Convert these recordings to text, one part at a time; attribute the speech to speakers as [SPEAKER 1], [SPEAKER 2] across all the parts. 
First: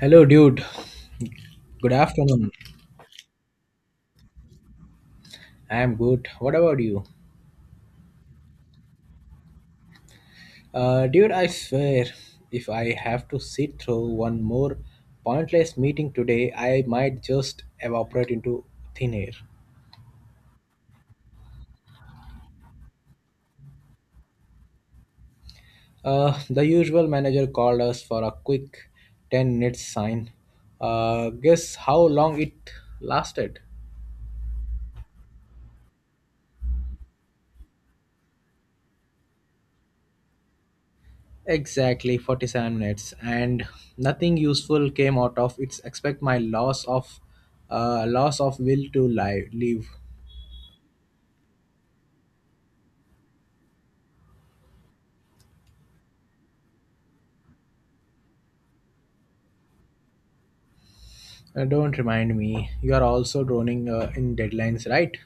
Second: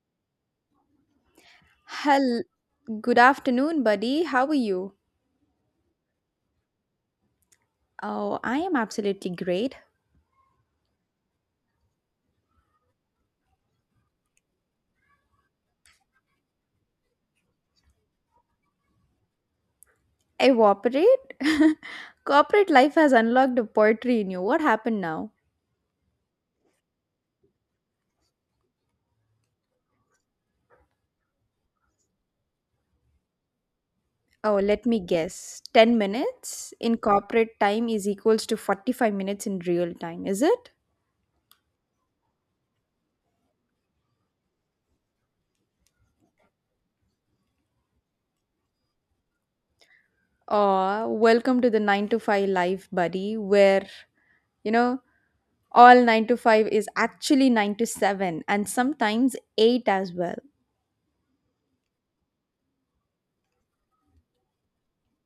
[SPEAKER 1] Hello, dude. Good
[SPEAKER 2] Hell,
[SPEAKER 1] afternoon.
[SPEAKER 2] good afternoon, buddy. How are you?
[SPEAKER 1] I am good. What about you?
[SPEAKER 2] Oh, I am absolutely great.
[SPEAKER 1] Dude, I swear, if I have to sit through one more pointless meeting today, I might just evaporate into thin air.
[SPEAKER 2] Evaporate? Corporate life has unlocked a poetry in you. What happened now?
[SPEAKER 1] The usual manager called us for a quick 10 minutes sign. Guess how long it lasted?
[SPEAKER 2] Oh, let me guess. 10 minutes in corporate time is equals to 45 minutes in real time, is it?
[SPEAKER 1] Exactly 47 minutes, and nothing useful came out of it except my loss of will to live.
[SPEAKER 2] Oh, welcome to the 9 to 5 life, buddy, where, you know, all 9 to 5 is actually 9 to 7 and sometimes 8 as well.
[SPEAKER 1] Don't remind me. You are also droning in deadlines, right?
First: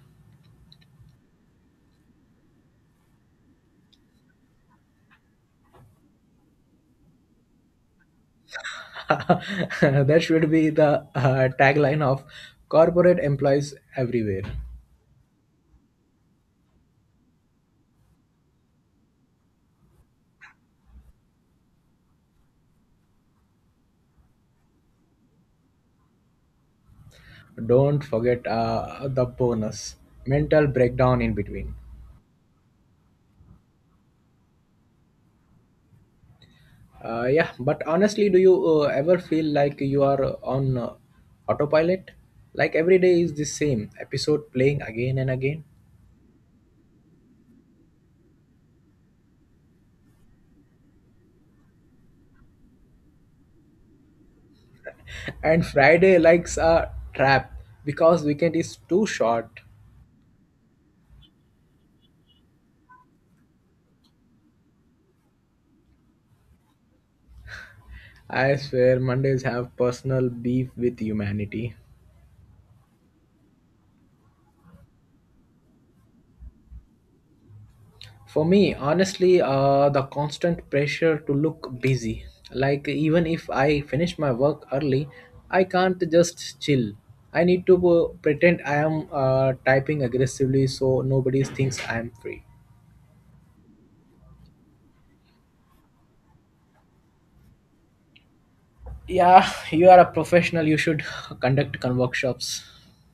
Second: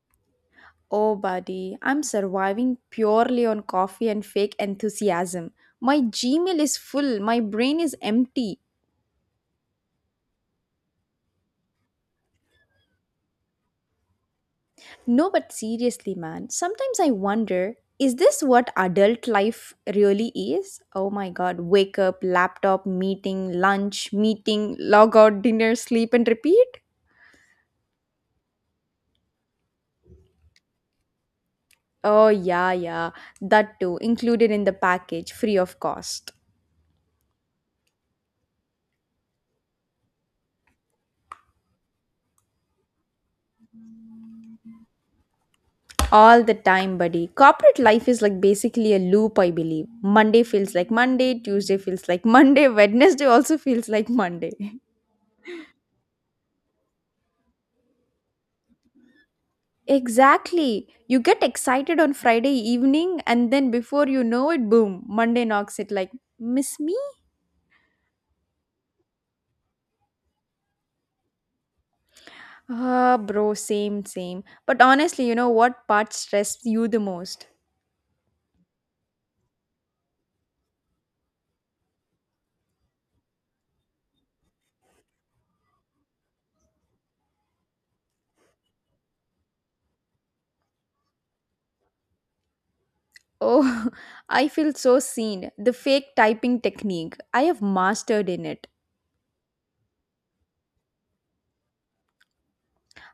[SPEAKER 2] Oh, buddy, I'm surviving purely on coffee and fake enthusiasm. My Gmail is full, my brain is empty.
[SPEAKER 1] That should be the tagline of corporate employees everywhere.
[SPEAKER 2] No, but seriously, man, sometimes I wonder, is this what adult life really is? Oh my god, wake up, laptop, meeting, lunch, meeting, log out, dinner, sleep, and repeat?
[SPEAKER 1] Don't forget the bonus mental breakdown in between.
[SPEAKER 2] Oh, yeah, yeah, that too, included in the package, free of cost.
[SPEAKER 1] Yeah, but honestly, do you ever feel like you are on autopilot? Like every day is the same episode playing again and again.
[SPEAKER 2] All the time, buddy. Corporate life is like basically a loop, I believe. Monday feels like Monday, Tuesday feels like Monday, Wednesday also feels like Monday.
[SPEAKER 1] And Friday likes a trap because weekend is too short.
[SPEAKER 2] Exactly. You get excited on Friday evening, and then before you know it, boom, Monday knocks it like, miss me?
[SPEAKER 1] I swear Mondays have personal beef with humanity.
[SPEAKER 2] Ah, bro, same, same. But honestly, you know what part stressed you the most?
[SPEAKER 1] For me, honestly, the constant pressure to look busy. Like, even if I finish my work early, I can't just chill. I need to pretend I am typing aggressively so nobody thinks I am free.
[SPEAKER 2] Oh, I feel so seen. The fake typing technique. I have mastered in it.
[SPEAKER 1] Yeah, you are a professional, you should conduct con workshops.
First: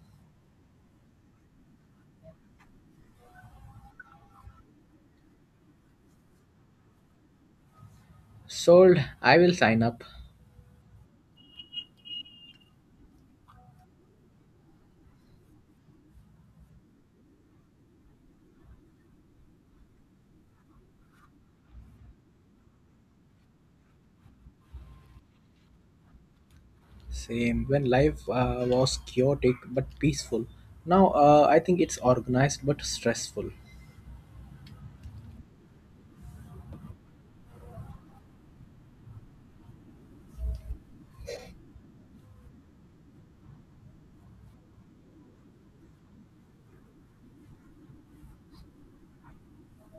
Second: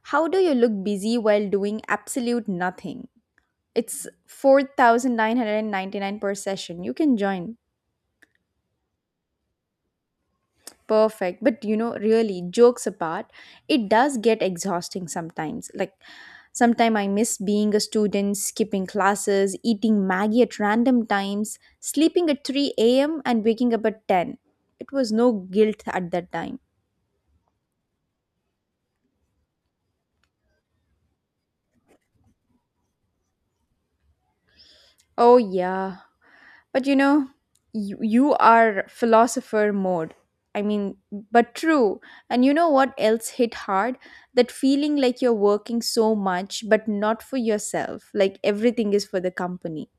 [SPEAKER 2] How do you look busy while doing absolute nothing? It's 4,999 per session. You can join.
[SPEAKER 1] Sold, I will sign up.
[SPEAKER 2] Perfect. But you know, really, jokes apart, it does get exhausting sometimes. Like, sometimes I miss being a student, skipping classes, eating Maggie at random times, sleeping at 3 a.m., and waking up at 10. It was no guilt at that time.
[SPEAKER 1] Same when life was chaotic but peaceful. Now I think it's organized but stressful.
[SPEAKER 2] Oh, yeah. But you know, you are philosopher mode. I mean, but true. And you know what else hit hard? That feeling like you're working so much, but not for yourself. Like everything is for the company.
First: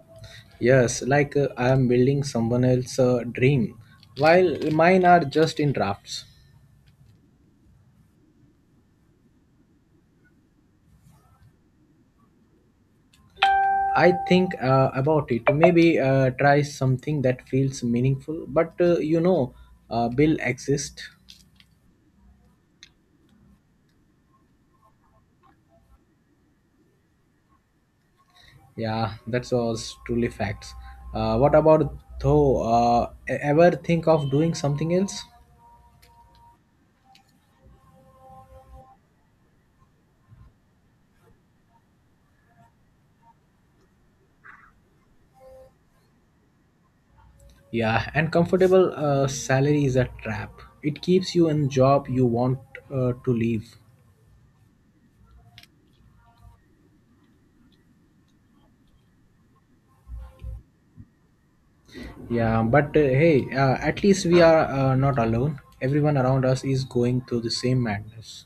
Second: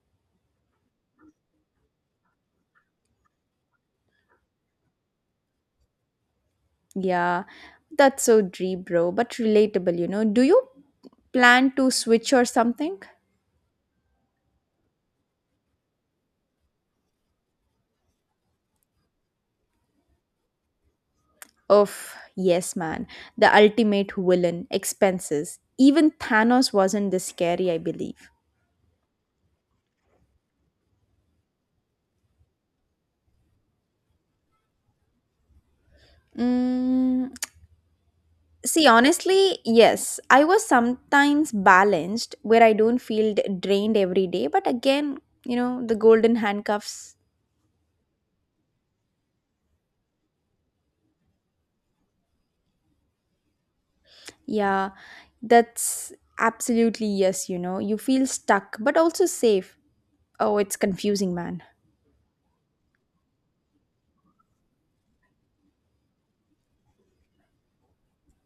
[SPEAKER 1] Yes, like I am building someone else's dream, while mine are just in drafts.
[SPEAKER 2] Yeah, that's so dream, bro, but relatable, you know. Do you plan to switch or something?
[SPEAKER 1] I think about it. Maybe try something that feels meaningful. But you know, Bill exists.
[SPEAKER 2] Of yes, man. The ultimate villain, expenses. Even Thanos wasn't this scary, I believe.
[SPEAKER 1] Yeah, that was truly facts. What about though? Ever think of doing something else?
[SPEAKER 2] Mm, see, honestly, yes. I was sometimes balanced where I don't feel drained every day. But again, you know, the golden handcuffs,
[SPEAKER 1] Yeah, and comfortable salary is a trap. It keeps you in job you want to leave.
[SPEAKER 2] yeah, that's absolutely yes, you know. You feel stuck, but also safe. Oh, it's confusing, man.
[SPEAKER 1] Yeah, but hey, at least we are not alone. Everyone around us is going through the same madness.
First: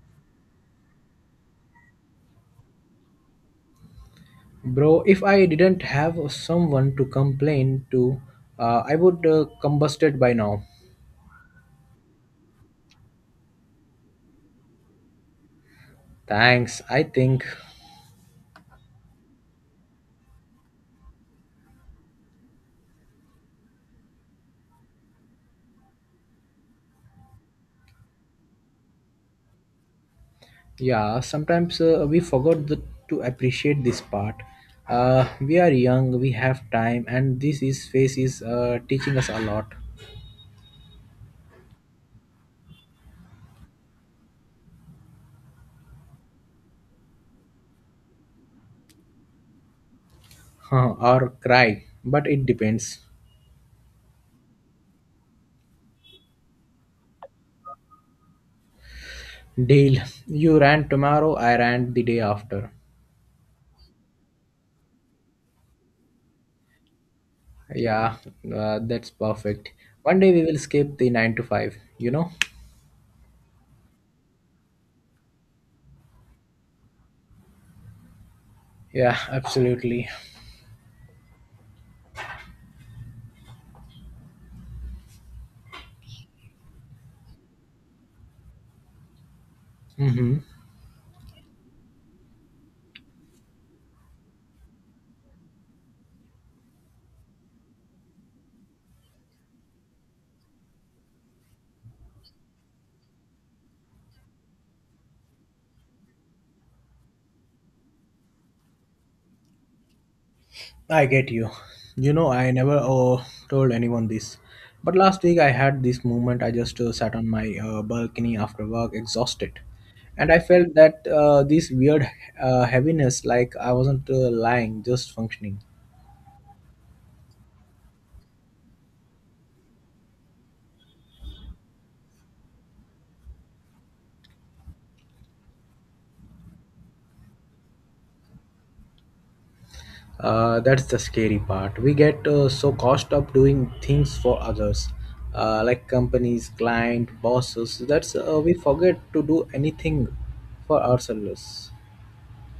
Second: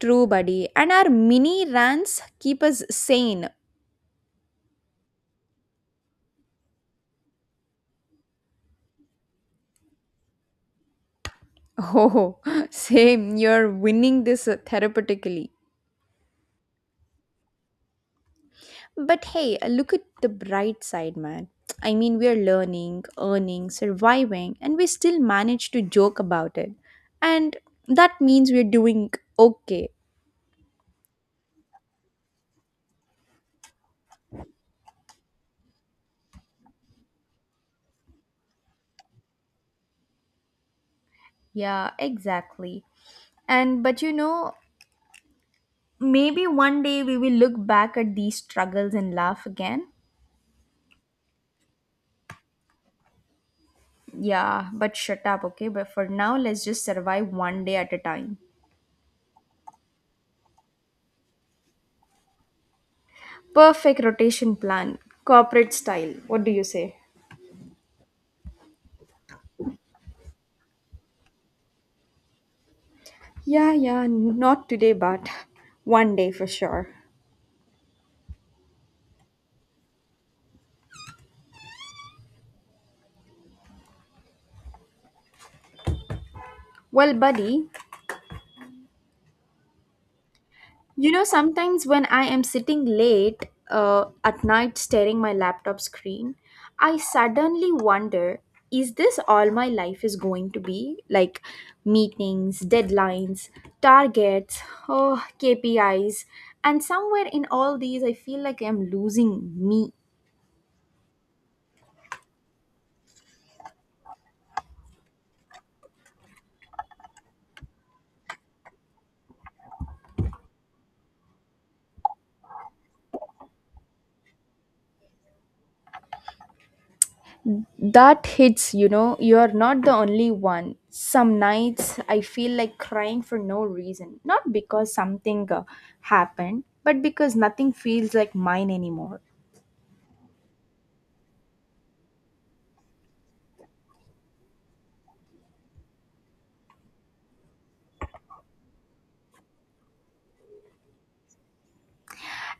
[SPEAKER 2] True, buddy. And our mini rants keep us sane.
[SPEAKER 1] Bro, if I didn't have someone to complain to, I would combusted by now.
[SPEAKER 2] Oh, same. You're winning this therapeutically.
[SPEAKER 1] Thanks, I think.
[SPEAKER 2] But hey, look at the bright side, man. I mean, we're learning, earning, surviving, and we still manage to joke about it. And that means we're doing okay.
[SPEAKER 1] Yeah, sometimes we forgot to appreciate this part. We are young, we have time, and this is phase is teaching us a lot.
[SPEAKER 2] Yeah, exactly. And but you know, maybe one day we will look back at these struggles and laugh again.
[SPEAKER 1] Huh? Or cry, but it depends.
[SPEAKER 2] Yeah, but shut up, okay? But for now, let's just survive one day at a time.
[SPEAKER 1] Deal. You ran tomorrow, I ran the day after.
[SPEAKER 2] Perfect rotation plan, corporate style. What do you say?
[SPEAKER 1] Yeah, that's perfect. One day we will skip the 9 to 5, you know?
[SPEAKER 2] Yeah, yeah, not today, but one day for sure.
[SPEAKER 1] Yeah, absolutely.
[SPEAKER 2] Well, buddy,
[SPEAKER 1] Mm-hmm.
[SPEAKER 2] you know, sometimes when I am sitting late at night staring my laptop screen, I suddenly wonder, is this all my life is going to be? Like meetings, deadlines, targets, oh, KPIs. And somewhere in all these, I feel like I'm losing me.
[SPEAKER 1] I get you. You know, I never told anyone this. But last week I had this moment. I just sat on my balcony after work, exhausted. And I felt that this weird heaviness, like I wasn't lying, just functioning.
[SPEAKER 2] That hits, you know, you're not the only one. Some nights I feel like crying for no reason. Not because something happened, but because nothing feels like mine anymore.
[SPEAKER 1] That's the scary part. We get so cost up doing things for others, like companies, client, bosses. That's we forget to do anything for ourselves.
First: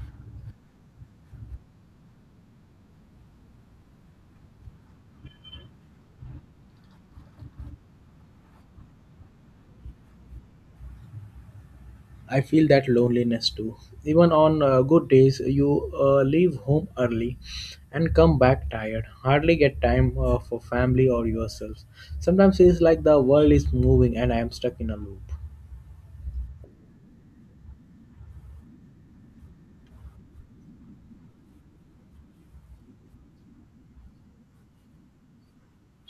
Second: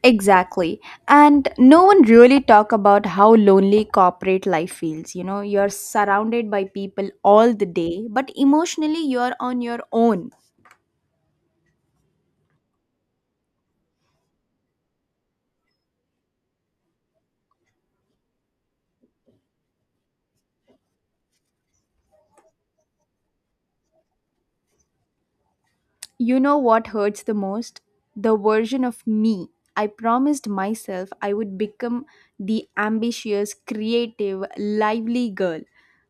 [SPEAKER 2] Exactly. And no one really talk about how lonely corporate life feels. You know, you're surrounded by people all the day, but emotionally you're on your own.
[SPEAKER 1] I feel that loneliness too. Even on good days, you leave home early and come back tired. Hardly get time for family or yourself. Sometimes it's like the world is moving and I am stuck in a loop.
[SPEAKER 2] You know what hurts the most? The version of me I promised myself I would become, the ambitious, creative, lively girl.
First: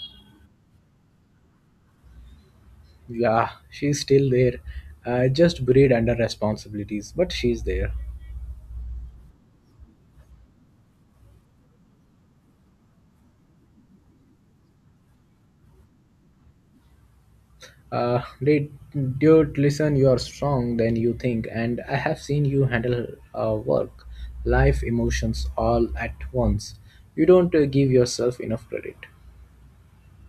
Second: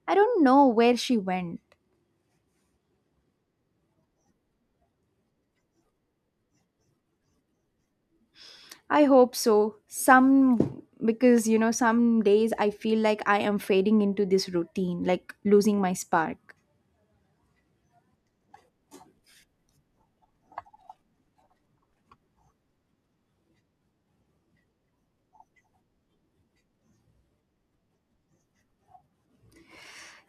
[SPEAKER 2] I don't know where she went.
[SPEAKER 1] Yeah, she's still there. Just buried under responsibilities, but she's there.
[SPEAKER 2] I hope so. Some because you know some days I feel like I am fading into this routine, like losing my spark.
[SPEAKER 1] Uh, dude, dude, listen, you are strong than you think, and I have seen you handle work, life, emotions all at once. You don't give yourself enough credit.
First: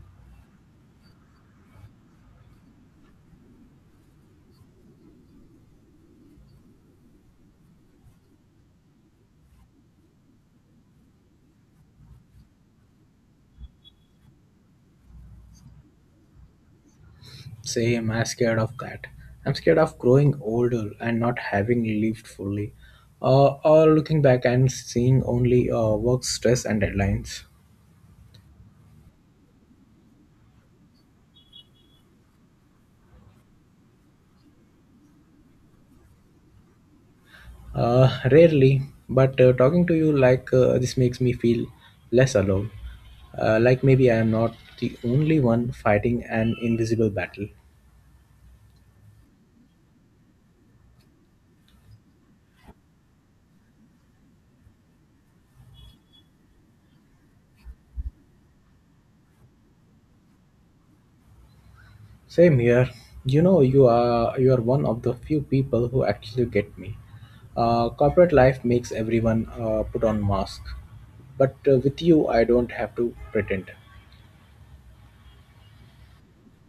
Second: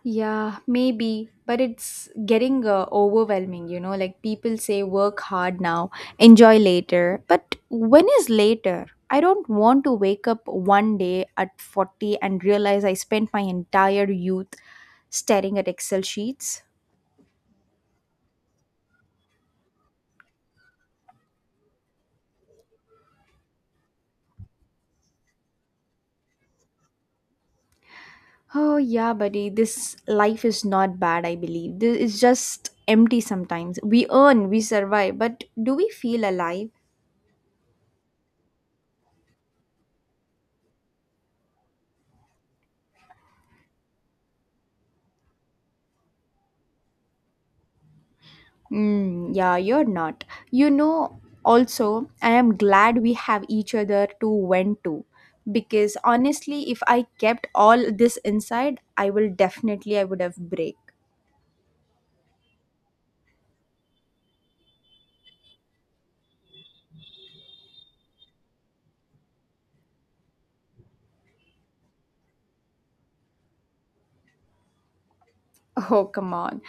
[SPEAKER 2] Yeah, maybe, but it's getting overwhelming, you know. Like people say, work hard now, enjoy later. But when is later? I don't want to wake up one day at 40 and realize I spent my entire youth staring at Excel sheets.
[SPEAKER 1] Same, I'm scared of that. I'm scared of growing older and not having lived fully, or looking back and seeing only work stress and deadlines.
[SPEAKER 2] Oh, yeah, buddy, this life is not bad, I believe. This is just empty sometimes. We earn, we survive, but do we feel alive?
[SPEAKER 1] Rarely, but talking to you like this makes me feel less alone. Like maybe I am not the only one fighting an invisible battle.
[SPEAKER 2] Mm, yeah, you're not. You know, also, I am glad we have each other to vent to. Because honestly, if I kept all this inside, I will definitely I would have break.
[SPEAKER 1] Same here. You know, you are one of the few people who actually get me. Corporate life makes everyone put on mask, but with you, I don't have to pretend.
[SPEAKER 2] Oh, come on.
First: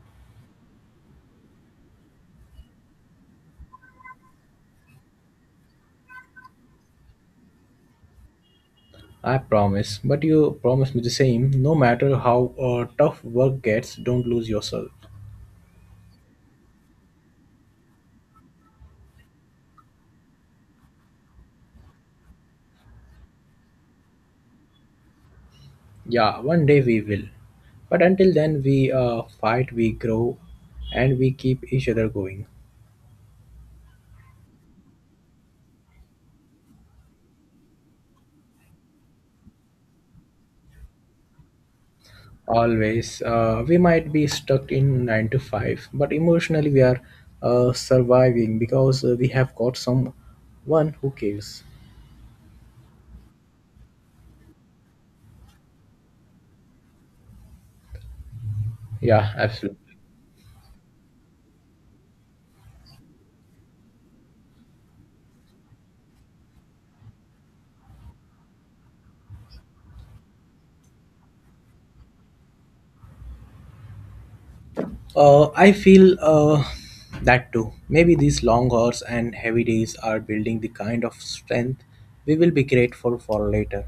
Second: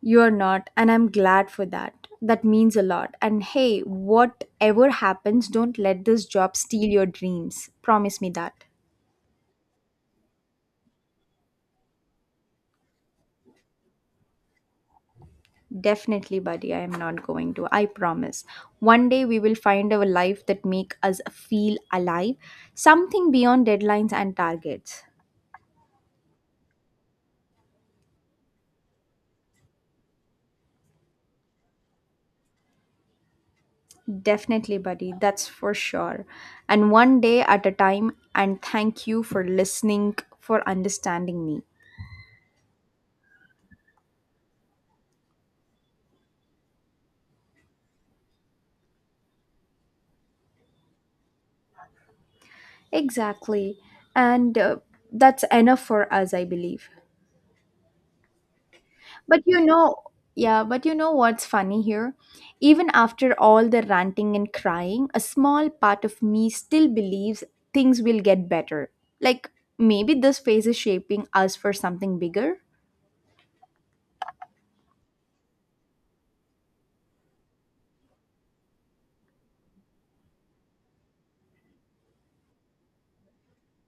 [SPEAKER 2] You're not, and I'm glad for that. That means a lot. And hey, whatever happens, don't let this job steal your dreams. Promise me that.
[SPEAKER 1] I promise, but you promise me the same. No matter how tough work gets, don't lose yourself.
[SPEAKER 2] Definitely, buddy. I am not going to. I promise. One day we will find a life that make us feel alive, something beyond deadlines and targets.
[SPEAKER 1] Yeah, one day we will. But until then, we fight, we grow, and we keep each other going.
[SPEAKER 2] Definitely, buddy. That's for sure. And one day at a time. And thank you for listening, for understanding me.
[SPEAKER 1] Always. We might be stuck in 9 to 5, but emotionally, we are surviving because we have got someone who cares.
[SPEAKER 2] Exactly. And that's enough for us, I believe.
[SPEAKER 1] Yeah,
[SPEAKER 2] But you know,
[SPEAKER 1] absolutely.
[SPEAKER 2] yeah, but you know what's funny here? Even after all the ranting and crying, a small part of me still believes things will get better. Like, maybe this phase is shaping us for something bigger.
[SPEAKER 1] I feel that too. Maybe these long hours and heavy days are building the kind of strength we will be grateful for later.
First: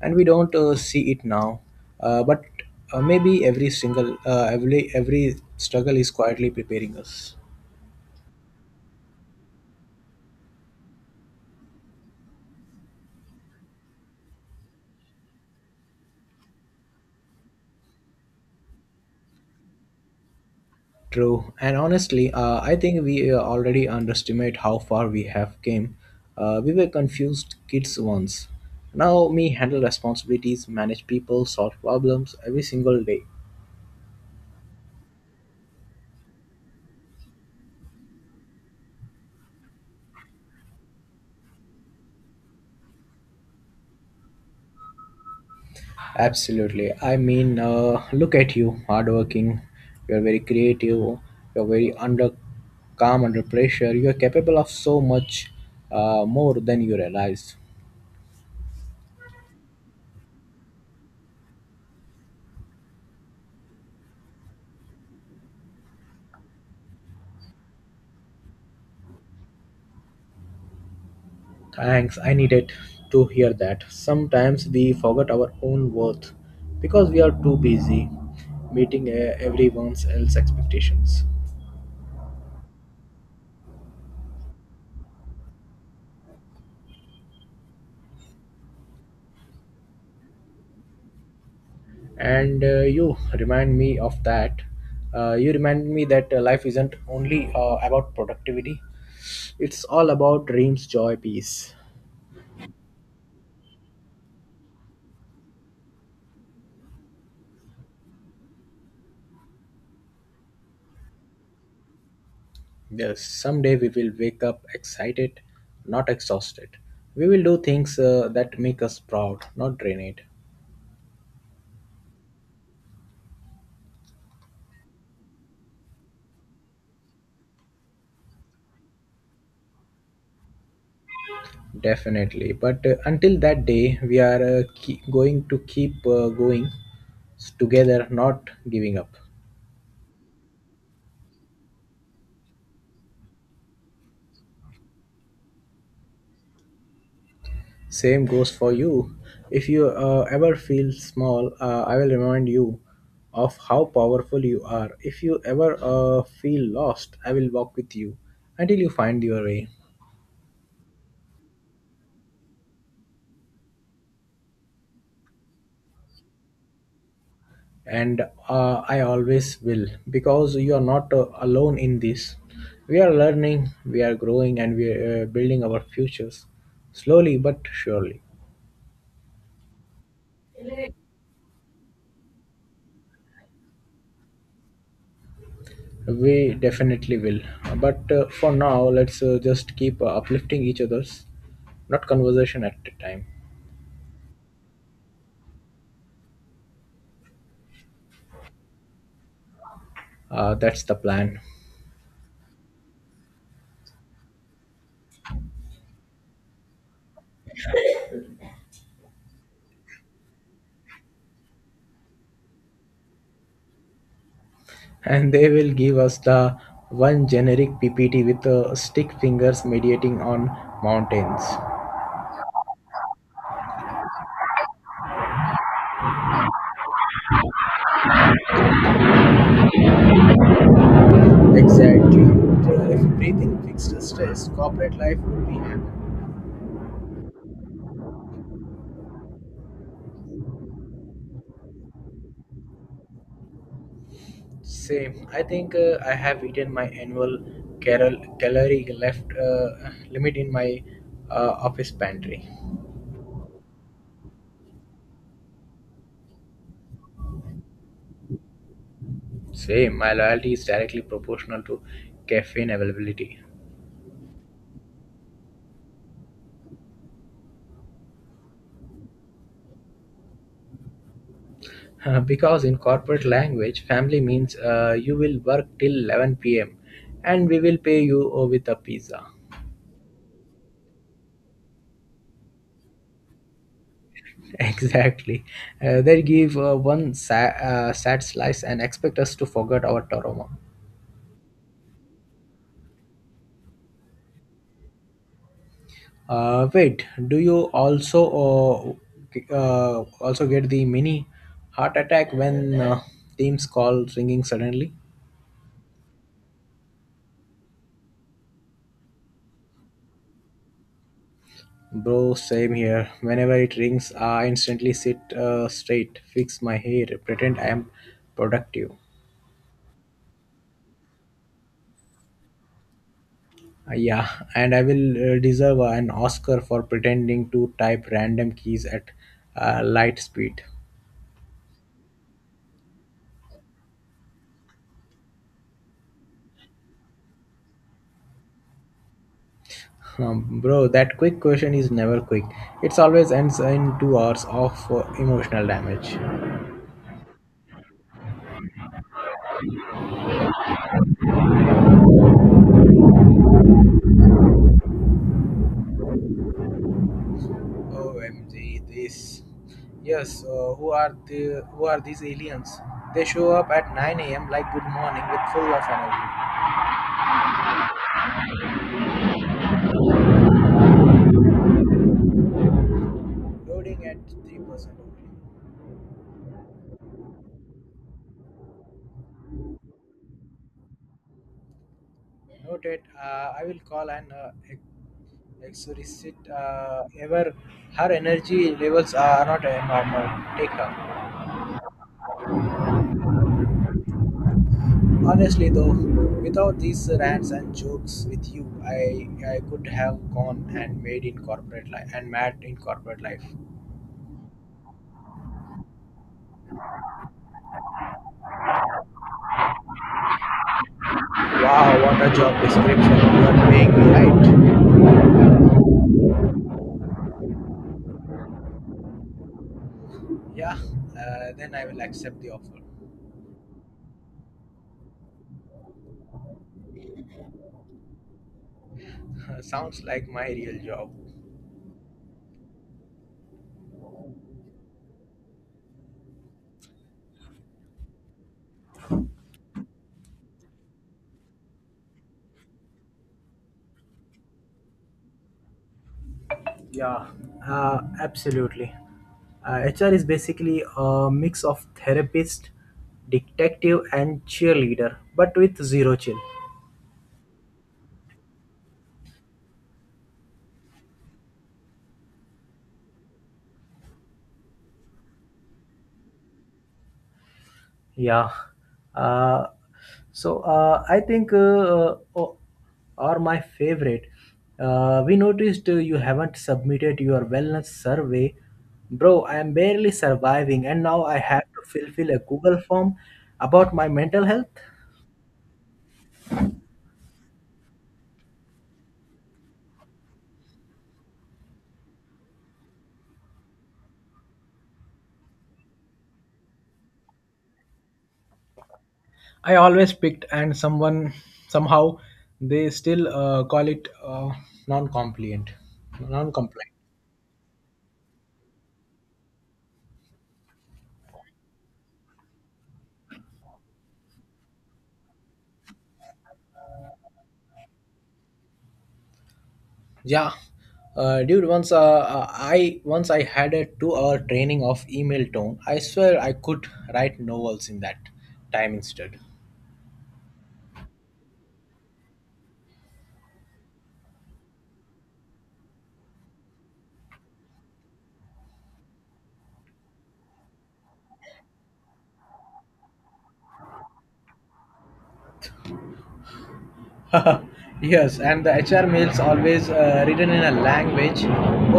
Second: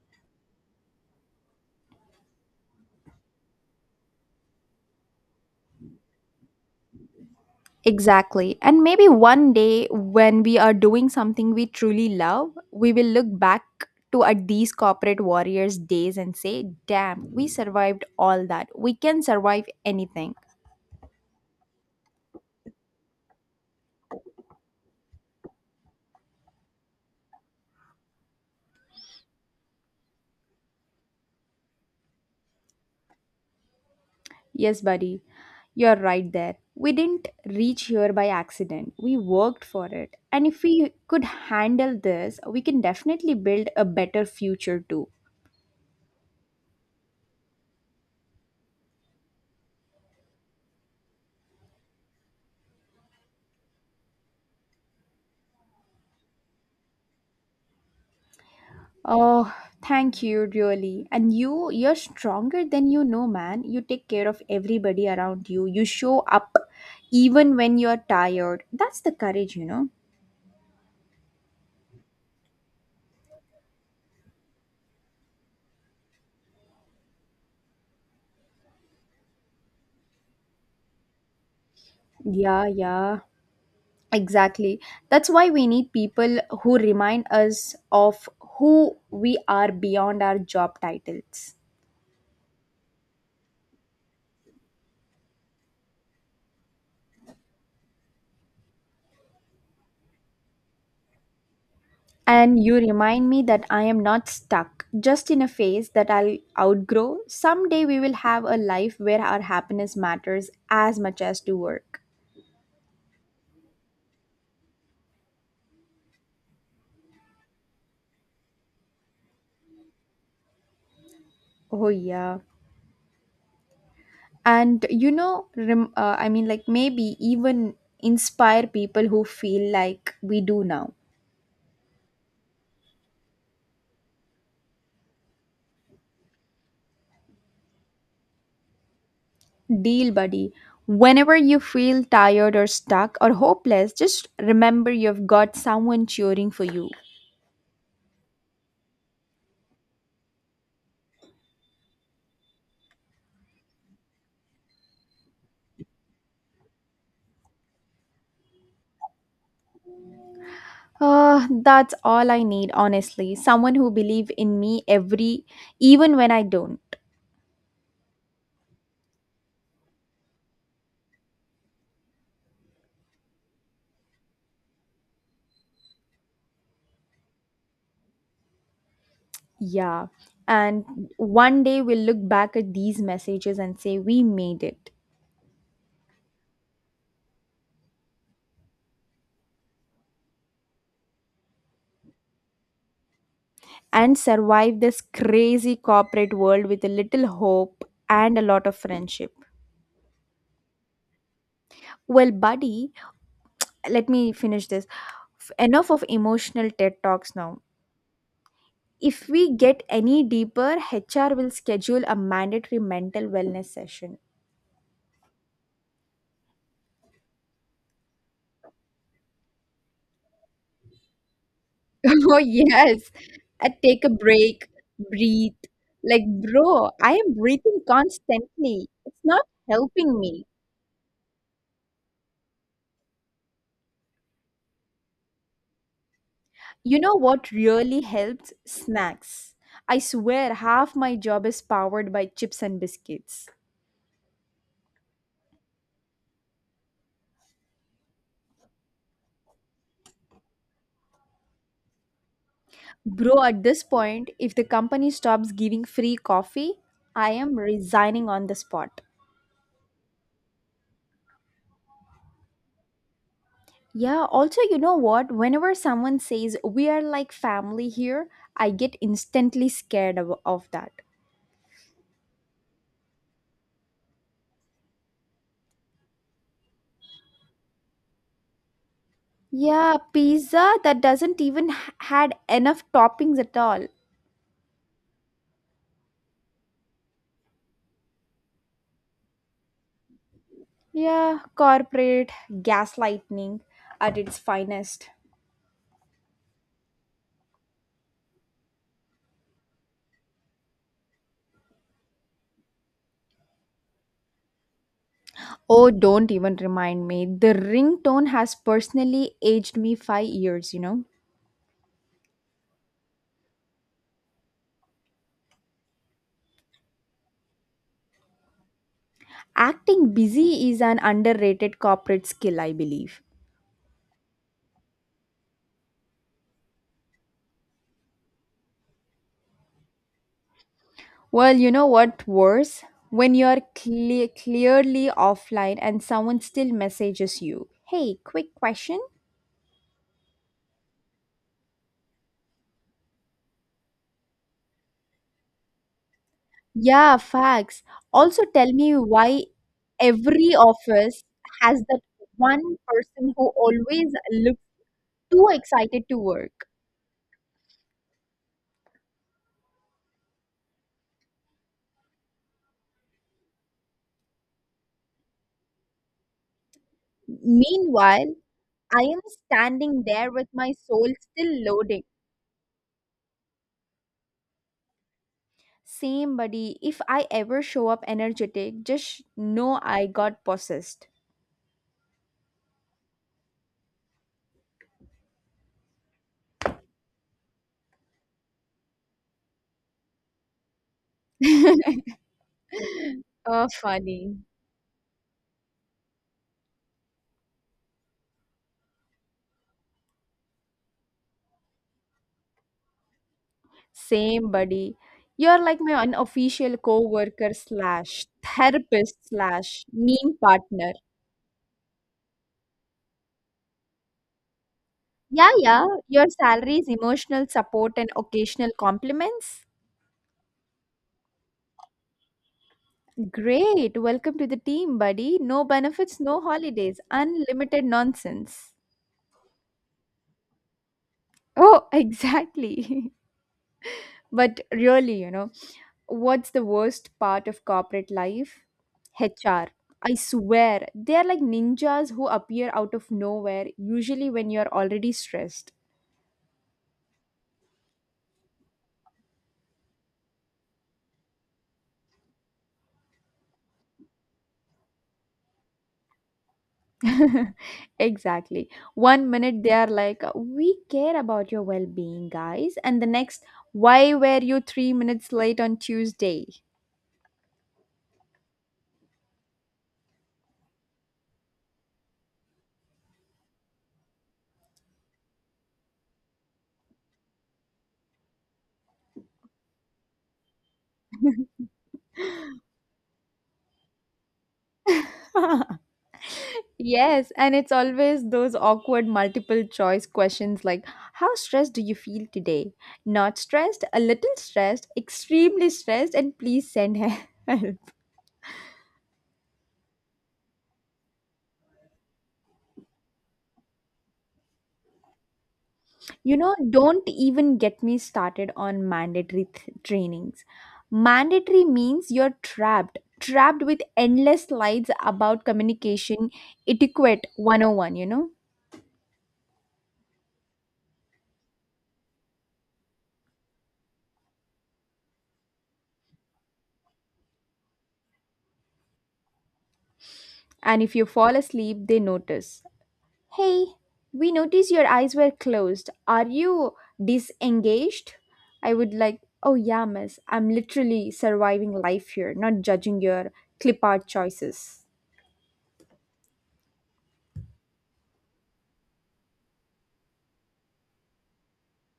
[SPEAKER 1] And we don't see it now. But Maybe every struggle is quietly preparing us.
[SPEAKER 2] Exactly. And maybe one day when we are doing something we truly love, we will look back to at these corporate warriors days and say, "Damn, we survived all that. We can survive anything."
[SPEAKER 1] True. And honestly, I think we already underestimate how far we have came. We were confused kids once. Now me handle responsibilities, manage people, solve problems every single day.
[SPEAKER 2] Yes, buddy, you're right there. We didn't reach here by accident. We worked for it. And if we could handle this, we can definitely build a better future too.
[SPEAKER 1] Absolutely. I mean, look at you, hardworking. You're very creative. You're very under calm under pressure. You're capable of so much more than you realize.
[SPEAKER 2] Oh, thank you, really. And you, you're stronger than you know, man. You take care of everybody around you. You show up even when you're tired. That's the courage, you know.
[SPEAKER 1] Thanks. I needed to hear that. Sometimes we forget our own worth because we are too busy meeting everyone else's expectations.
[SPEAKER 2] Yeah, yeah. Exactly. That's why we need people who remind us of who we are beyond our job titles.
[SPEAKER 1] And you remind me of that. You remind me that life isn't only about productivity. It's all about dreams, joy, peace.
[SPEAKER 2] And you remind me that I am not stuck just in a phase that I'll outgrow. Someday we will have a life where our happiness matters as much as to work.
[SPEAKER 1] Yes, someday we will wake up excited, not exhausted. We will do things that make us proud, not drain it.
[SPEAKER 2] Oh, yeah. And you know, I mean, like maybe even inspire people who feel like we do now.
[SPEAKER 1] Definitely. But until that day, we are keep going to keep going together, not giving up.
[SPEAKER 2] Deal, buddy. Whenever you feel tired or stuck or hopeless, just remember you've got someone cheering for you.
[SPEAKER 1] Same goes for you. If you ever feel small, I will remind you of how powerful you are. If you ever feel lost, I will walk with you until you find your way.
[SPEAKER 2] Ah, that's all I need, honestly. Someone who believe in me every, even when I don't.
[SPEAKER 1] And I always will because you are not alone in this. We are learning, we are growing, and we are building our futures slowly but surely.
[SPEAKER 2] Yeah. And one day we'll look back at these messages and say we made it
[SPEAKER 1] We definitely will, but for now let's just keep uplifting each other's not conversation at a time.
[SPEAKER 2] and survive this crazy corporate world with a little hope and a lot of friendship.
[SPEAKER 1] That's the plan.
[SPEAKER 2] Well, buddy, let me finish this. Enough of emotional ted talks now. If we get any deeper, HR will schedule a mandatory mental wellness session.
[SPEAKER 1] And they will give us the one generic ppt with stick fingers mediating on mountains.
[SPEAKER 2] Oh, yes. I take a break, breathe. Like, bro, I am breathing constantly. It's not helping me.
[SPEAKER 1] Exactly. If breathing fixed stress, corporate life would be hammered.
[SPEAKER 2] You know what really helps? Snacks. I swear half my job is powered by chips and biscuits.
[SPEAKER 1] Same. I think I have eaten my annual calorie left limit in my office pantry.
[SPEAKER 2] Bro, at this point, if the company stops giving free coffee, I am resigning on the spot.
[SPEAKER 1] Same. My loyalty is directly proportional to caffeine availability.
[SPEAKER 2] Yeah, also, you know what? Whenever someone says we are like family here, I get instantly scared of that.
[SPEAKER 1] Because in corporate language, family means you will work till 11 p.m. and we will pay you with a pizza.
[SPEAKER 2] Yeah, pizza that doesn't even had enough toppings at all.
[SPEAKER 1] Exactly. They give one sad slice and expect us to forget our trauma.
[SPEAKER 2] Yeah, corporate gaslighting at its finest.
[SPEAKER 1] Wait, do you also also get the mini heart attack when teams call ringing suddenly?
[SPEAKER 2] Oh, don't even remind me. The ringtone has personally aged me 5 years, you know.
[SPEAKER 1] Bro, same here. Whenever it rings, I instantly sit straight, fix my hair, pretend I am productive.
[SPEAKER 2] Acting busy is an underrated corporate skill, I believe.
[SPEAKER 1] Yeah, and I will deserve an Oscar for pretending to type random keys at light speed.
[SPEAKER 2] Well, you know what worse? When you're clearly offline and someone still messages you, hey, quick question?
[SPEAKER 1] Bro, that quick question is never quick. It's always ends in 2 hours of emotional damage.
[SPEAKER 2] Yeah, facts. Also, tell me why every office has that one person who always looks too excited to work.
[SPEAKER 1] OMG, this. Yes, who are these aliens? They show up at 9 a.m. like good morning with full of energy.
[SPEAKER 2] Meanwhile, I am standing there with my soul still loading.
[SPEAKER 1] Loading at 3% only.
[SPEAKER 2] Same, buddy. If I ever show up energetic, just know I got possessed.
[SPEAKER 1] Noted. I will call and exorcist ever. Her energy levels are not normal. Take her.
[SPEAKER 2] Oh, funny.
[SPEAKER 1] Honestly, though, without these rants and jokes with you, I could have gone and made in corporate life and mad in corporate life.
[SPEAKER 2] Same, buddy. You're like my unofficial co-worker slash therapist slash meme partner.
[SPEAKER 1] Wow, what a job description! You are paying me right.
[SPEAKER 2] Yeah, yeah. Your salary is emotional support and occasional compliments.
[SPEAKER 1] Yeah, then I will accept the offer.
[SPEAKER 2] Great. Welcome to the team, buddy. No benefits, no holidays, unlimited nonsense.
[SPEAKER 1] Sounds like my real job.
[SPEAKER 2] Oh, exactly. But really, you know. What's the worst part of corporate life? HR. I swear, they are like ninjas who appear out of nowhere, usually when you're already stressed.
[SPEAKER 1] Yeah, absolutely. HR is basically a mix of therapist, detective, and cheerleader, but with zero chill.
[SPEAKER 2] Exactly. One minute they are like, "We care about your well being, guys." And the next, "Why were you 3 minutes late on Tuesday?"
[SPEAKER 1] Yeah. Uh, I think o- are my favorite. We noticed you haven't submitted your wellness survey. Bro, I am barely surviving, and now I have to fulfill a Google form about my mental health.
[SPEAKER 2] Yes, and it's always those awkward multiple choice questions like, how stressed do you feel today? Not stressed, a little stressed, extremely stressed, and please send help.
[SPEAKER 1] I always picked, and someone somehow they still call it non-compliant,
[SPEAKER 2] You know,
[SPEAKER 1] non-compliant.
[SPEAKER 2] don't even get me started on mandatory trainings. Mandatory means you're trapped, trapped with endless slides about communication etiquette 101, you know.
[SPEAKER 1] Yeah, dude. Once I once I had a two-hour training of email tone. I swear I could write novels in that time instead.
[SPEAKER 2] And if you fall asleep, they notice. Hey, we noticed your eyes were closed. Are you disengaged? I would like, oh yeah, miss, I'm literally surviving life here, not judging your clip art choices.
[SPEAKER 1] Yes, and the HR mails always written in a language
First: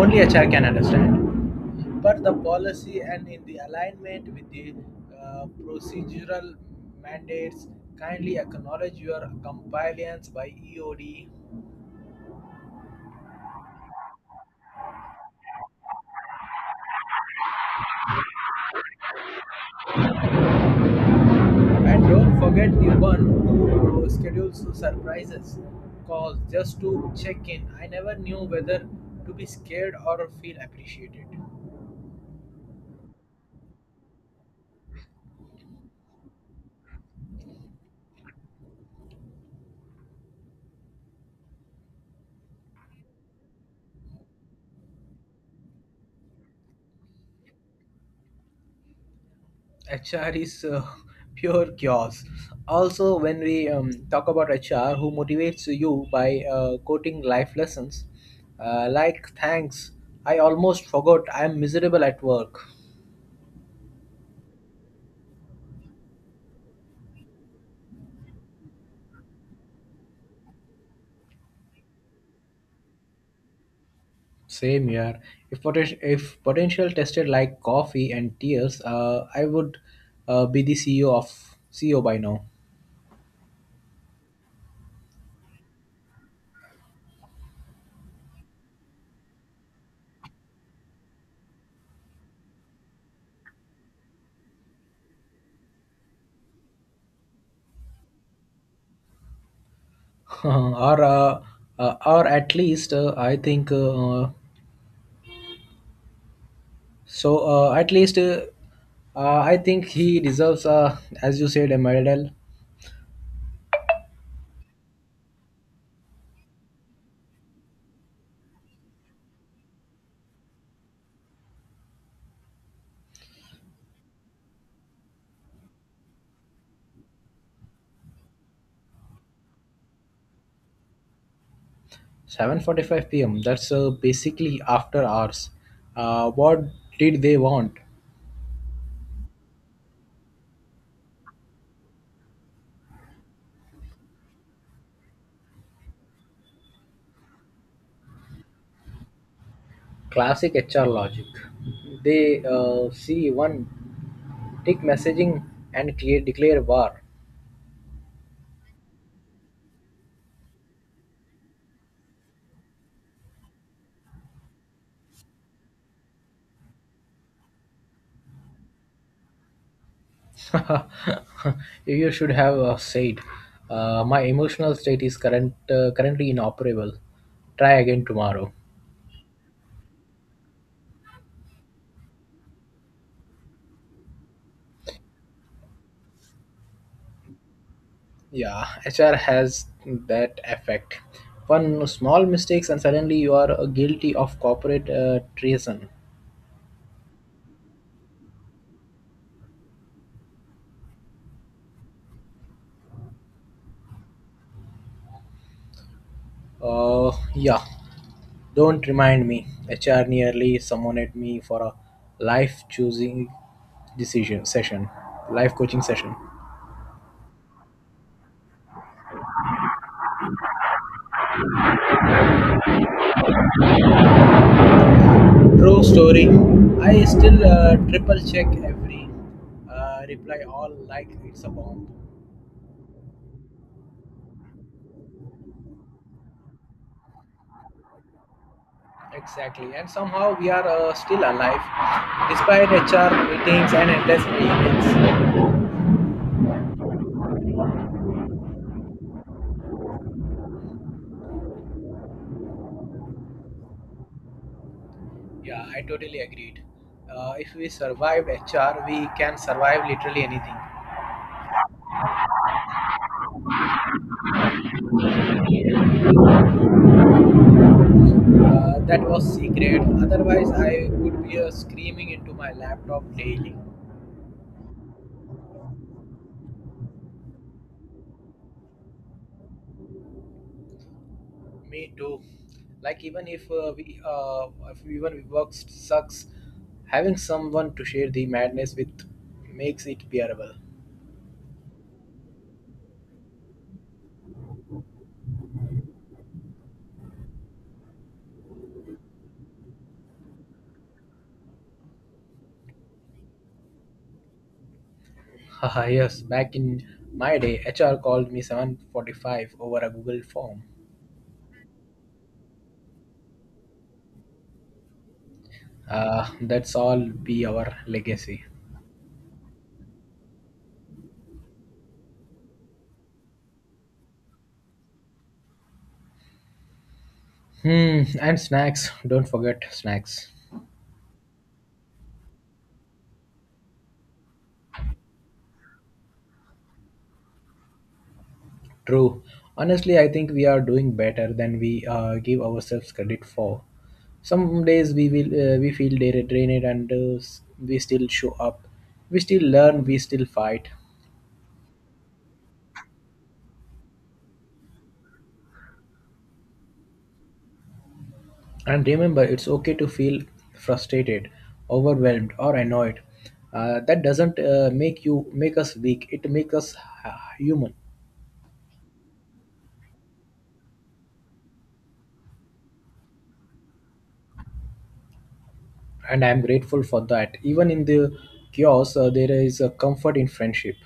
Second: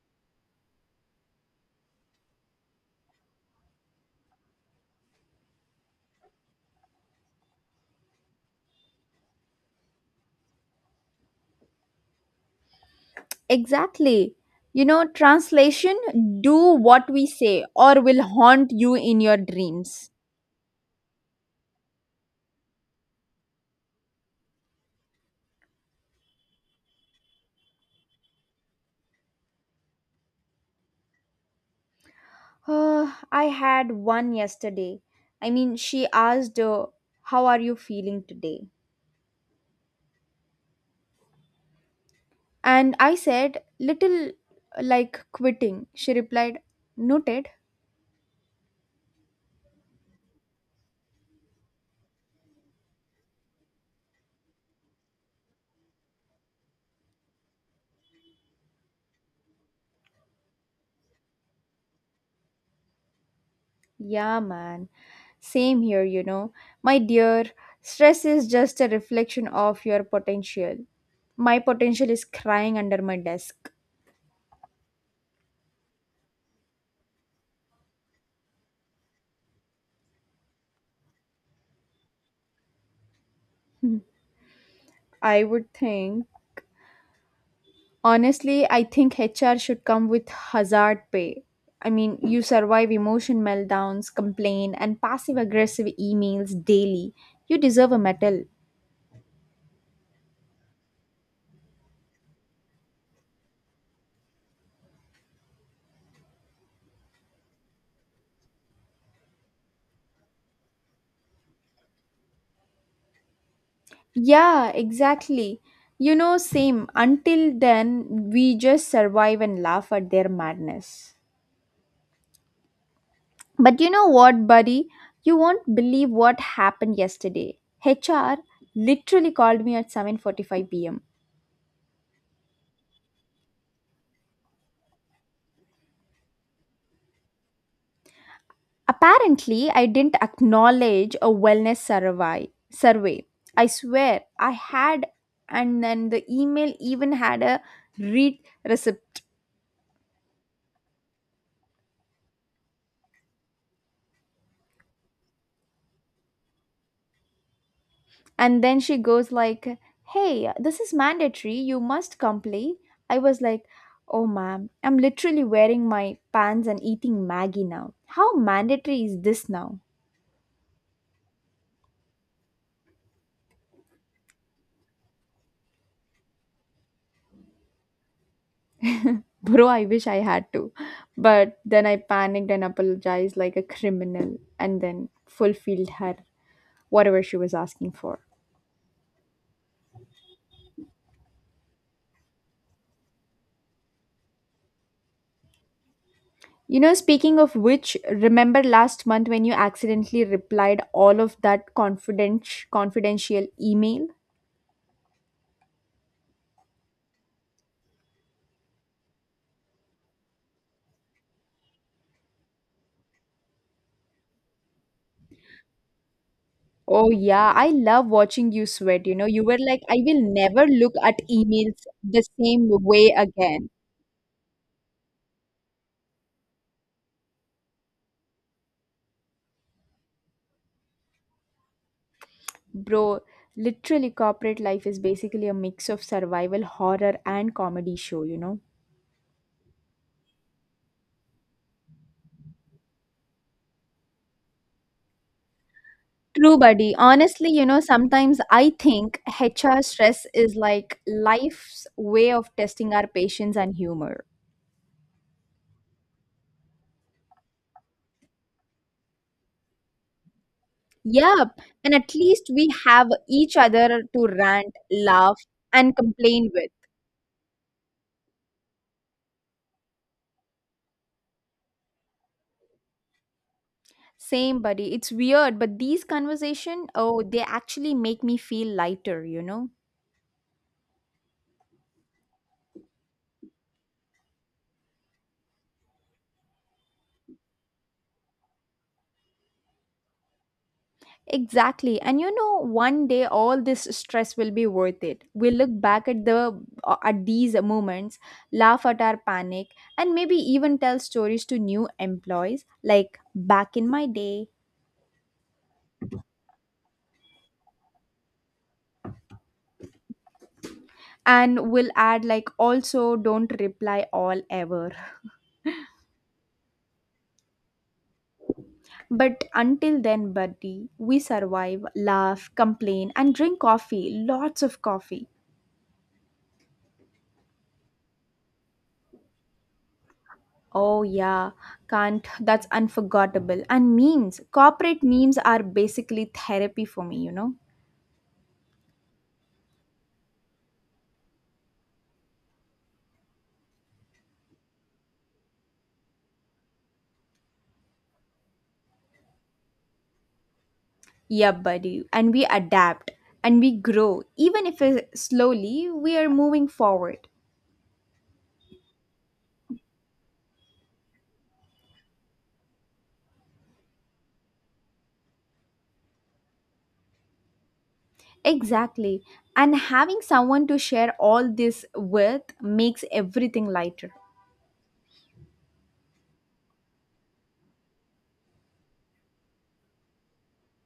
[SPEAKER 1] only HR can understand. But the policy and in the alignment with the procedural mandates, kindly acknowledge your compliance by EOD.
[SPEAKER 2] Exactly. You know, translation, do what we say, or will haunt you in your dreams.
[SPEAKER 1] And don't forget the one who schedules surprises calls just to check in. I never knew whether to be scared or feel appreciated.
[SPEAKER 2] I had one yesterday. I mean, she asked, how are you feeling today? And I said, little like quitting. She replied, noted.
[SPEAKER 1] HR is pure chaos. Also, when we talk about HR, who motivates you by quoting life lessons like, thanks, I almost forgot I'm miserable at work.
[SPEAKER 2] Yeah, man. Same here, you know. My dear, stress is just a reflection of your potential. My potential is crying under my desk.
[SPEAKER 1] Same here. If potential tested like coffee and tears, I would be the CEO of CEO by now.
[SPEAKER 2] Hmm. I would think, I think HR should come with hazard pay. I mean, you survive emotion meltdowns, complain, and passive aggressive emails daily. You deserve a medal.
[SPEAKER 1] or uh, or at least I think so. At least I think he deserves, as you said, a medal.
[SPEAKER 2] Yeah, exactly. You know, same. Until then, we just survive and laugh at their madness. But you know what, buddy? You won't believe what happened yesterday. HR literally called me at 7:45 p.m.
[SPEAKER 1] 7:45 p.m. That's basically after hours. What did they want?
[SPEAKER 2] Apparently, I didn't acknowledge a wellness survey. Survey. I swear, I had, and then the email even had a read receipt.
[SPEAKER 1] Classic HR logic. They see one Take messaging and clear, declare war.
[SPEAKER 2] And then she goes like, "Hey, this is mandatory. You must complete." I was like, "Oh, ma'am, I'm literally wearing my pants and eating Maggie now. How mandatory is this now?"
[SPEAKER 1] You should have said, "My emotional state is currently inoperable. Try again tomorrow."
[SPEAKER 2] Bro, I wish I had to. But then I panicked and apologized like a criminal and then fulfilled her whatever she was asking for.
[SPEAKER 1] Yeah, HR has that effect. One small mistakes and suddenly you are guilty of corporate treason.
[SPEAKER 2] You know, speaking of which, remember last month when you accidentally replied all of that confidential email?
[SPEAKER 1] Yeah, don't remind me. HR nearly summoned me for a life choosing decision session, life coaching session.
[SPEAKER 2] Oh yeah, I love watching you sweat, you know. You were like, I will never look at emails the same way again.
[SPEAKER 1] True story. I still triple check every reply, all like it's a bomb.
[SPEAKER 2] Bro, literally corporate life is basically a mix of survival horror and comedy show, you know.
[SPEAKER 1] Exactly. And somehow we are still alive despite HR meetings and endless emails.
[SPEAKER 2] True, buddy. Honestly, you know, sometimes I think HR stress is like life's way of testing our patience and humor.
[SPEAKER 1] Yeah, I totally agreed. If we survived HR, we can survive literally anything.
[SPEAKER 2] Yep. And at least we have each other to rant, laugh, and complain with.
[SPEAKER 1] That was secret. Otherwise, I would be screaming into my laptop daily.
[SPEAKER 2] Same, buddy. It's weird, but these conversation, oh, they actually make me feel lighter, you know?
[SPEAKER 1] Me too. Like even if we if even we work sucks, having someone to share the madness with makes it bearable.
[SPEAKER 2] Exactly. And you know, one day all this stress will be worth it. We'll look back at the at these moments, laugh at our panic, and maybe even tell stories to new employees like back in my day.
[SPEAKER 1] Haha, yes, back in my day, HR called me 7:45 over a Google form.
[SPEAKER 2] And we'll add like also don't reply all ever.
[SPEAKER 1] That's all be our legacy.
[SPEAKER 2] But until then, buddy, we survive, laugh, complain, and drink coffee, lots of coffee.
[SPEAKER 1] Hmm, and snacks. Don't forget snacks.
[SPEAKER 2] Oh yeah, can't. That's unforgettable. And memes, corporate memes are basically therapy for me, you know?
[SPEAKER 1] True. Honestly, I think we are doing better than we give ourselves credit for. Some days we feel drained and we still show up. We still learn, we still fight.
[SPEAKER 2] Yeah, buddy. And we adapt and we grow. Even if it- slowly, we are moving forward.
[SPEAKER 1] And remember, it's okay to feel frustrated, overwhelmed or annoyed. That doesn't make us weak. It makes us uh, human.
[SPEAKER 2] Exactly. And having someone to share all this with makes everything lighter.
[SPEAKER 1] And I am grateful for that. Even in the chaos, there is a comfort in friendship.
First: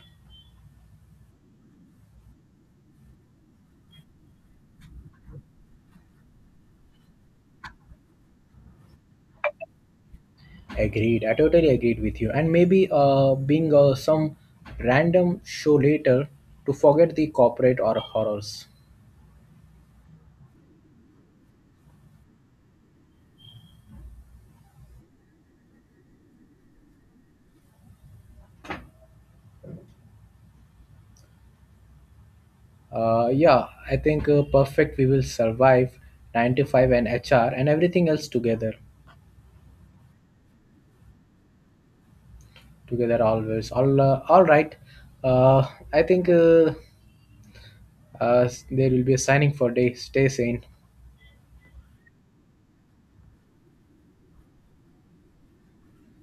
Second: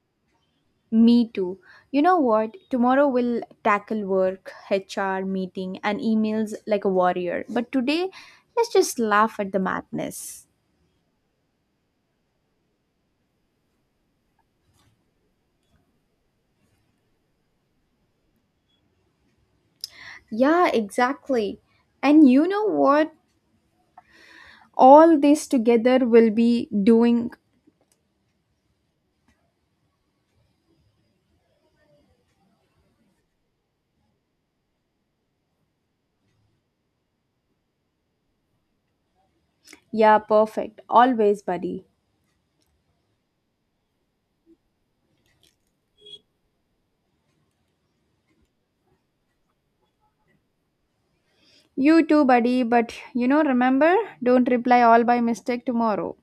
[SPEAKER 2] Me too. You know what? Tomorrow we'll tackle work, HR, meeting, and emails like a warrior. But today, let's just laugh at the madness.
[SPEAKER 1] Agreed. I totally agreed with you. And maybe being some random show later to forget the corporate or horrors.
[SPEAKER 2] Yeah, exactly. And you know what? All this together will be doing.
[SPEAKER 1] Yeah, I think perfect. We will survive 95 and HR and everything else together.
[SPEAKER 2] Yeah, perfect. Always, buddy.
[SPEAKER 1] Together always. All right. Uh, I think There will be a signing for day. Stay sane.
[SPEAKER 2] You too, buddy. But you know, remember, don't reply all by mistake tomorrow.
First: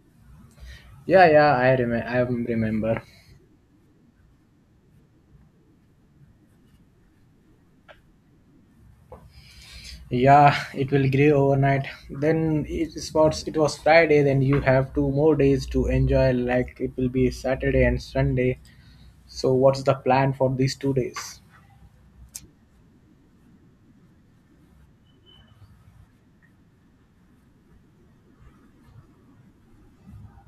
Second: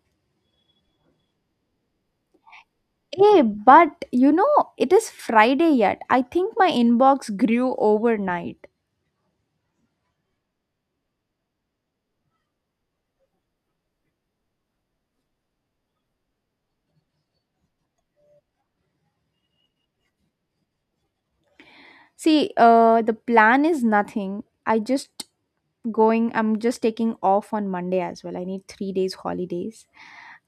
[SPEAKER 1] Yeah, yeah. I remember. I remember.
[SPEAKER 2] Hey, but you know, it is Friday yet. I think my inbox grew overnight.
[SPEAKER 1] Yeah, it will grow overnight. Then it was Friday. Then you have two more days to enjoy. Like it will be Saturday and Sunday. So what's the plan for these two days?
[SPEAKER 2] See, the plan is nothing. I'm just taking off on Monday as well. I need three days holidays.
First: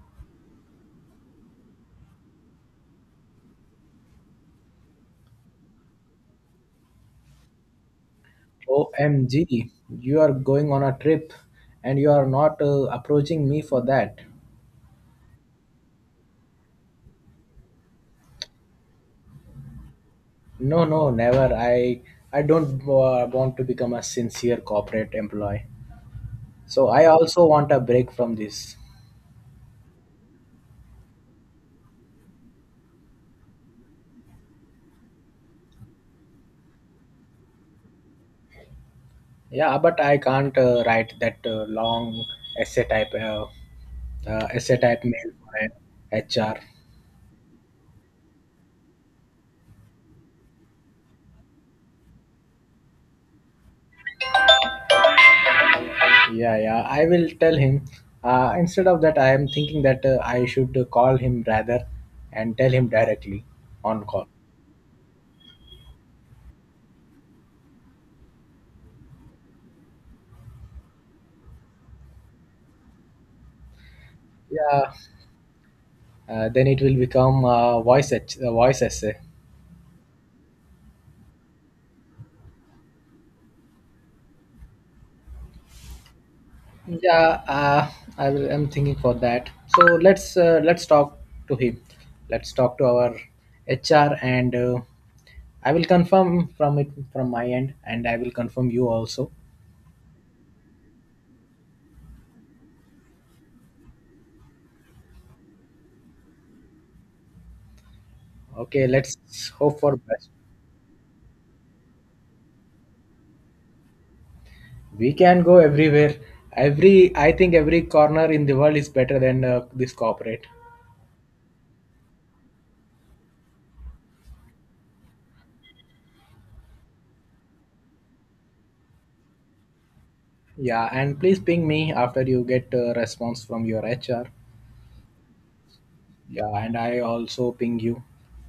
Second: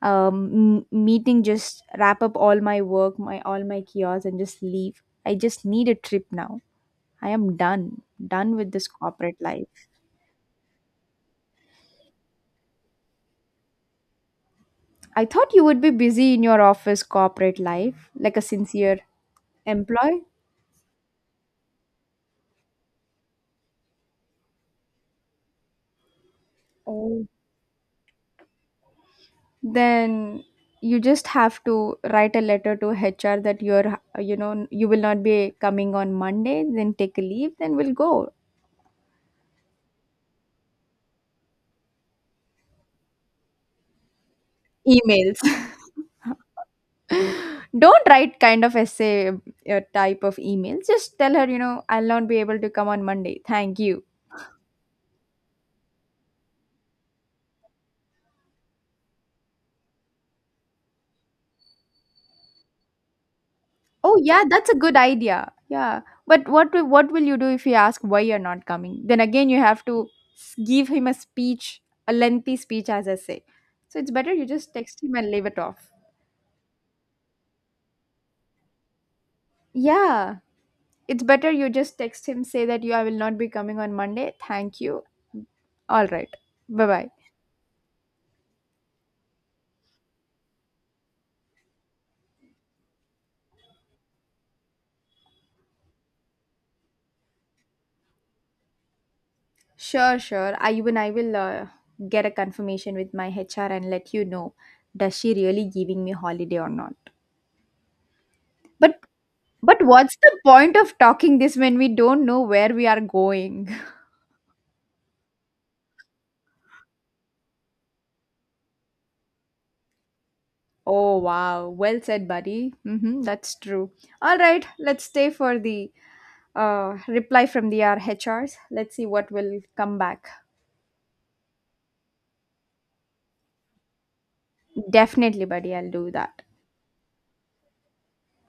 [SPEAKER 2] Meeting, just wrap up all my work, my all my kiosks, and just leave. I just need a trip now. I am done, with this corporate
[SPEAKER 1] OMG,
[SPEAKER 2] life.
[SPEAKER 1] you are going on a trip, and you are not approaching me for that.
[SPEAKER 2] I thought you would be busy in your office corporate life like a sincere employee.
[SPEAKER 1] No, no, never. I don't want to become a sincere corporate employee. So I
[SPEAKER 2] Oh.
[SPEAKER 1] also want a break from this.
[SPEAKER 2] Then you just have to write a letter to HR that you're you know you will not be coming on Monday, then take a leave, then we'll go.
[SPEAKER 1] Yeah, but I can't write that long essay type uh, essay type mail
[SPEAKER 2] Emails.
[SPEAKER 1] for a HR.
[SPEAKER 2] Don't write kind of essay type of emails. Just tell her, you know, I'll not be able to come on Monday. Thank you.
[SPEAKER 1] Yeah, yeah. I will tell him. Instead of that, I am thinking that I should call him rather and tell him directly on
[SPEAKER 2] Oh
[SPEAKER 1] call.
[SPEAKER 2] yeah, that's a good idea. Yeah. But what will you do if you ask why you're not coming? Then again you have to give him a speech, a lengthy speech as I say. So it's better you just
[SPEAKER 1] Yeah.
[SPEAKER 2] text him and leave it off.
[SPEAKER 1] Then it will become voice essay.
[SPEAKER 2] Yeah. It's better you just text him, say that you I will not be coming on Monday. Thank you. All right. Bye-bye.
[SPEAKER 1] Yeah. I'm thinking for that. So let's talk to him. Let's talk to our HR and. I will confirm from my end, and I will confirm you also.
[SPEAKER 2] Sure, sure. I will get a confirmation with my HR and let you know does she really giving me holiday or not.
[SPEAKER 1] Okay,
[SPEAKER 2] But
[SPEAKER 1] let's
[SPEAKER 2] but
[SPEAKER 1] hope for
[SPEAKER 2] what's
[SPEAKER 1] best.
[SPEAKER 2] the point of talking this when we don't know where we are going?
[SPEAKER 1] We can go everywhere. Every I think every corner in the world is better than this corporate.
[SPEAKER 2] Oh wow, well said, buddy. Mm-hmm, that's true. All right, let's stay for the reply from the our H Rs. Let's see what will come back.
[SPEAKER 1] Yeah, and please ping me after you get a response from your HR.
[SPEAKER 2] Definitely, buddy. I'll do that.
[SPEAKER 1] Yeah, and I also ping you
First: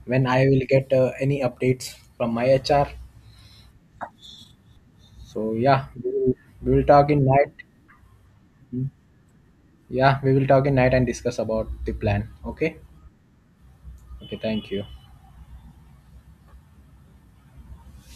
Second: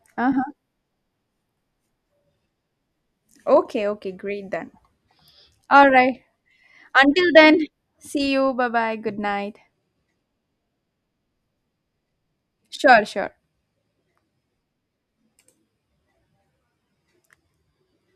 [SPEAKER 1] when
[SPEAKER 2] Uh huh.
[SPEAKER 1] I will get any updates from my HR.
[SPEAKER 2] Okay. Okay. Great then.
[SPEAKER 1] So yeah,
[SPEAKER 2] All right.
[SPEAKER 1] we will talk in
[SPEAKER 2] Until
[SPEAKER 1] night.
[SPEAKER 2] then, see you. Bye bye. Good night.
[SPEAKER 1] Yeah, we will talk in night and discuss about the plan. Okay.
[SPEAKER 2] Sure, sure.
[SPEAKER 1] Okay. Thank you.